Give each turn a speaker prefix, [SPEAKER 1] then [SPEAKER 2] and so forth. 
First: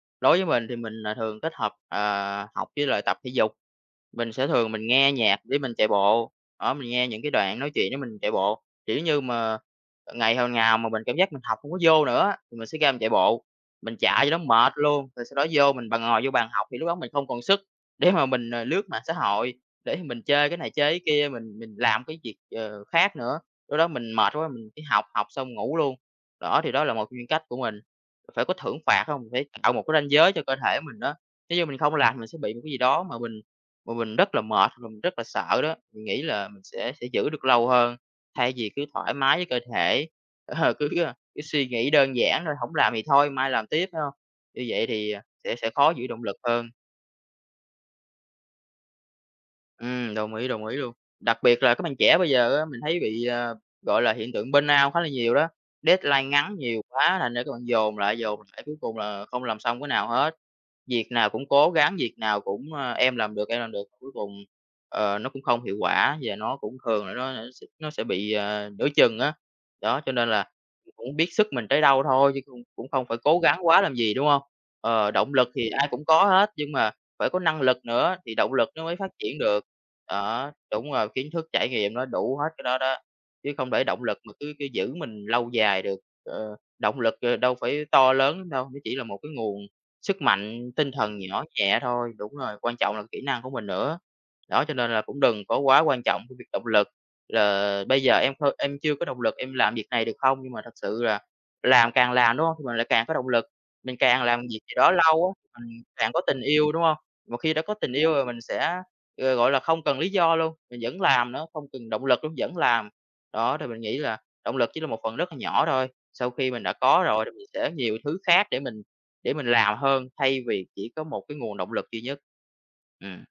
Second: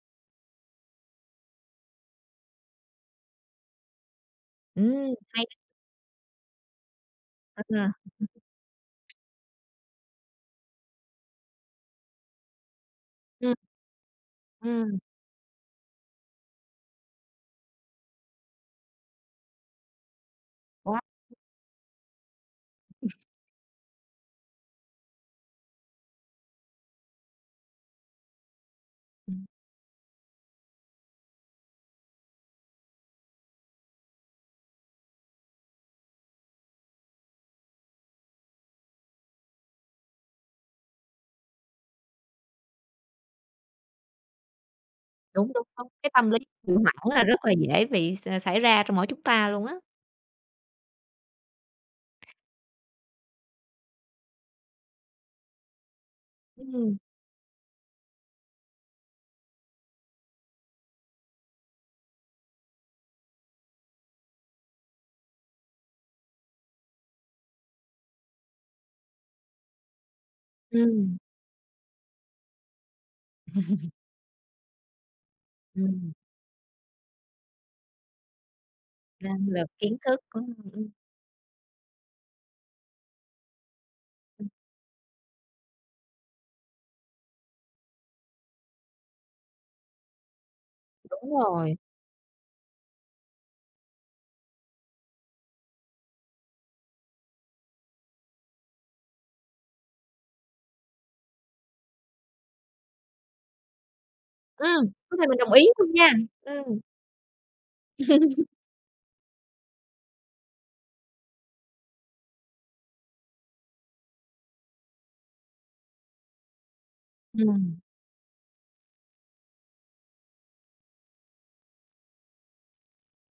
[SPEAKER 1] Đối với mình thì mình, ờ, thường kết hợp, ờ, học với lại tập thể dục, mình sẽ thường mình nghe
[SPEAKER 2] Ừm,
[SPEAKER 1] nhạc
[SPEAKER 2] hay á.
[SPEAKER 1] để mình chạy bộ, đó mình nghe những cái đoạn
[SPEAKER 2] Ờ.
[SPEAKER 1] nói chuyện để mình chạy bộ. Kiểu
[SPEAKER 2] [unintelligible]
[SPEAKER 1] như mà, ờ, ngày hôm nào mà mình cảm giác mình học hổng có vô nữa á, thì mình sẽ ra mình chạy bộ,
[SPEAKER 2] Ừm.
[SPEAKER 1] mình chạy cho nó mệt
[SPEAKER 2] Ừm.
[SPEAKER 1] luôn, rồi sau đó vô mình b ngồi vô bàn học, thì lúc đó mình không còn sức để mà mình, ờ, lướt mạng xã hội, để mình chơi cái này chơi
[SPEAKER 2] Wow!
[SPEAKER 1] cái kia mình mình làm cái việc, ờ,
[SPEAKER 2] Ừm.
[SPEAKER 1] khác nữa, lúc đó mình mệt quá, mình chỉ học học xong ngủ luôn. Đó thì đó là một trong những cách của mình. Phải có thưởng phạt, hông? Để
[SPEAKER 2] Ừm.
[SPEAKER 1] tạo một cái ranh giới cho cơ thể mình á. Nếu như mình không làm thì mình sẽ bị một cái gì đó mà mình mà mình rất là mệt, và mình rất là sợ đó, mình nghĩ là mình sẽ sẽ giữ được lâu hơn, thay vì cứ thoải mái với cơ thể, ờ, cứ, ơ, cứ suy nghĩ đơn giản thôi hổng làm thì thôi mai làm tiếp, phải hông? Như vậy thì, ờ,
[SPEAKER 2] Đúng,
[SPEAKER 1] sẽ
[SPEAKER 2] đúng,
[SPEAKER 1] sẽ
[SPEAKER 2] đúng!
[SPEAKER 1] khó giữ
[SPEAKER 2] Cái
[SPEAKER 1] động
[SPEAKER 2] tâm
[SPEAKER 1] lực
[SPEAKER 2] lý
[SPEAKER 1] hơn.
[SPEAKER 2] trì hoãn là rất là dễ bị x xảy ra trong mỗi chúng ta luôn á.
[SPEAKER 1] Ừm, đồng ý, đồng ý luôn! Đặc biệt là các bạn trẻ bây giờ á, mình thấy bị, ờ, gọi là hiện tượng Burnout khá là nhiều đó, deadline ngắn nhiều
[SPEAKER 2] Ừm.
[SPEAKER 1] quá thành ra các bạn dồn lại, dồn lại cuối cùng là không làm xong cái nào hết, việc nào cũng cố gắng, việc nào cũng, ờ, "Em làm được, em làm được." Cuối cùng, ờ, nó cũng không hiệu quả và nó cũng thường là nó, ơ, nó s nó sẽ bị, ờ, nửa chừng á. Đó cho nên là cũng
[SPEAKER 2] Ừm.
[SPEAKER 1] biết sức mình tới đâu thôi, chứ cũng cũng không phải cố gắng quá làm gì, đúng hông? Ờ, động lực thì ai cũng
[SPEAKER 2] Ừm.
[SPEAKER 1] có hết, nhưng mà phải có năng lực nữa thì động lực nó mới phát triển
[SPEAKER 2] Năng
[SPEAKER 1] được.
[SPEAKER 2] lực kiến thức, đúng
[SPEAKER 1] Đó,
[SPEAKER 2] hông? Ừm, ưm.
[SPEAKER 1] đúng rồi kiến thức, trải nghiệm, nó đủ hết cái đó đó, chứ không để động lực mà
[SPEAKER 2] Ừm.
[SPEAKER 1] cứ cứ giữ mình lâu dài được, ờ, động lực, ờ, đâu phải to lớn lắm đâu, nó chỉ là một cái nguồn sức mạnh tinh thần
[SPEAKER 2] Đúng
[SPEAKER 1] nhỏ
[SPEAKER 2] rồi!
[SPEAKER 1] nhẹ thôi, đúng rồi, quan trọng là kỹ năng của mình nữa. Đó cho nên là cũng đừng có quá quan trọng cái việc động lực là, ờ, "Bây giờ em thôi em chưa có động lực em làm việc này được không?" Nhưng mà thật sự là làm càng làm, đúng hông? Thì mình lại càng có động lực, mình càng làm việc gì đó
[SPEAKER 2] Ừm, cái này
[SPEAKER 1] lâu
[SPEAKER 2] mình đồng
[SPEAKER 1] á,
[SPEAKER 2] ý
[SPEAKER 1] mình
[SPEAKER 2] luôn nha.
[SPEAKER 1] càng có tình yêu,
[SPEAKER 2] Ừm.
[SPEAKER 1] đúng hông? Mà khi đã có tình yêu rồi mình sẽ, ờ, gọi là, không cần lý do luôn, mình vẫn làm nữa, không cần động lực luôn, vẫn làm. Đó thì mình nghĩ là động lực chỉ là một phần rất là nhỏ thôi, sau khi mình đã có rồi thì mình sẽ
[SPEAKER 2] Ừm.
[SPEAKER 1] nhiều thứ khác để mình để mình làm hơn, thay vì chỉ có một cái nguồn động lực duy nhất. Ừm.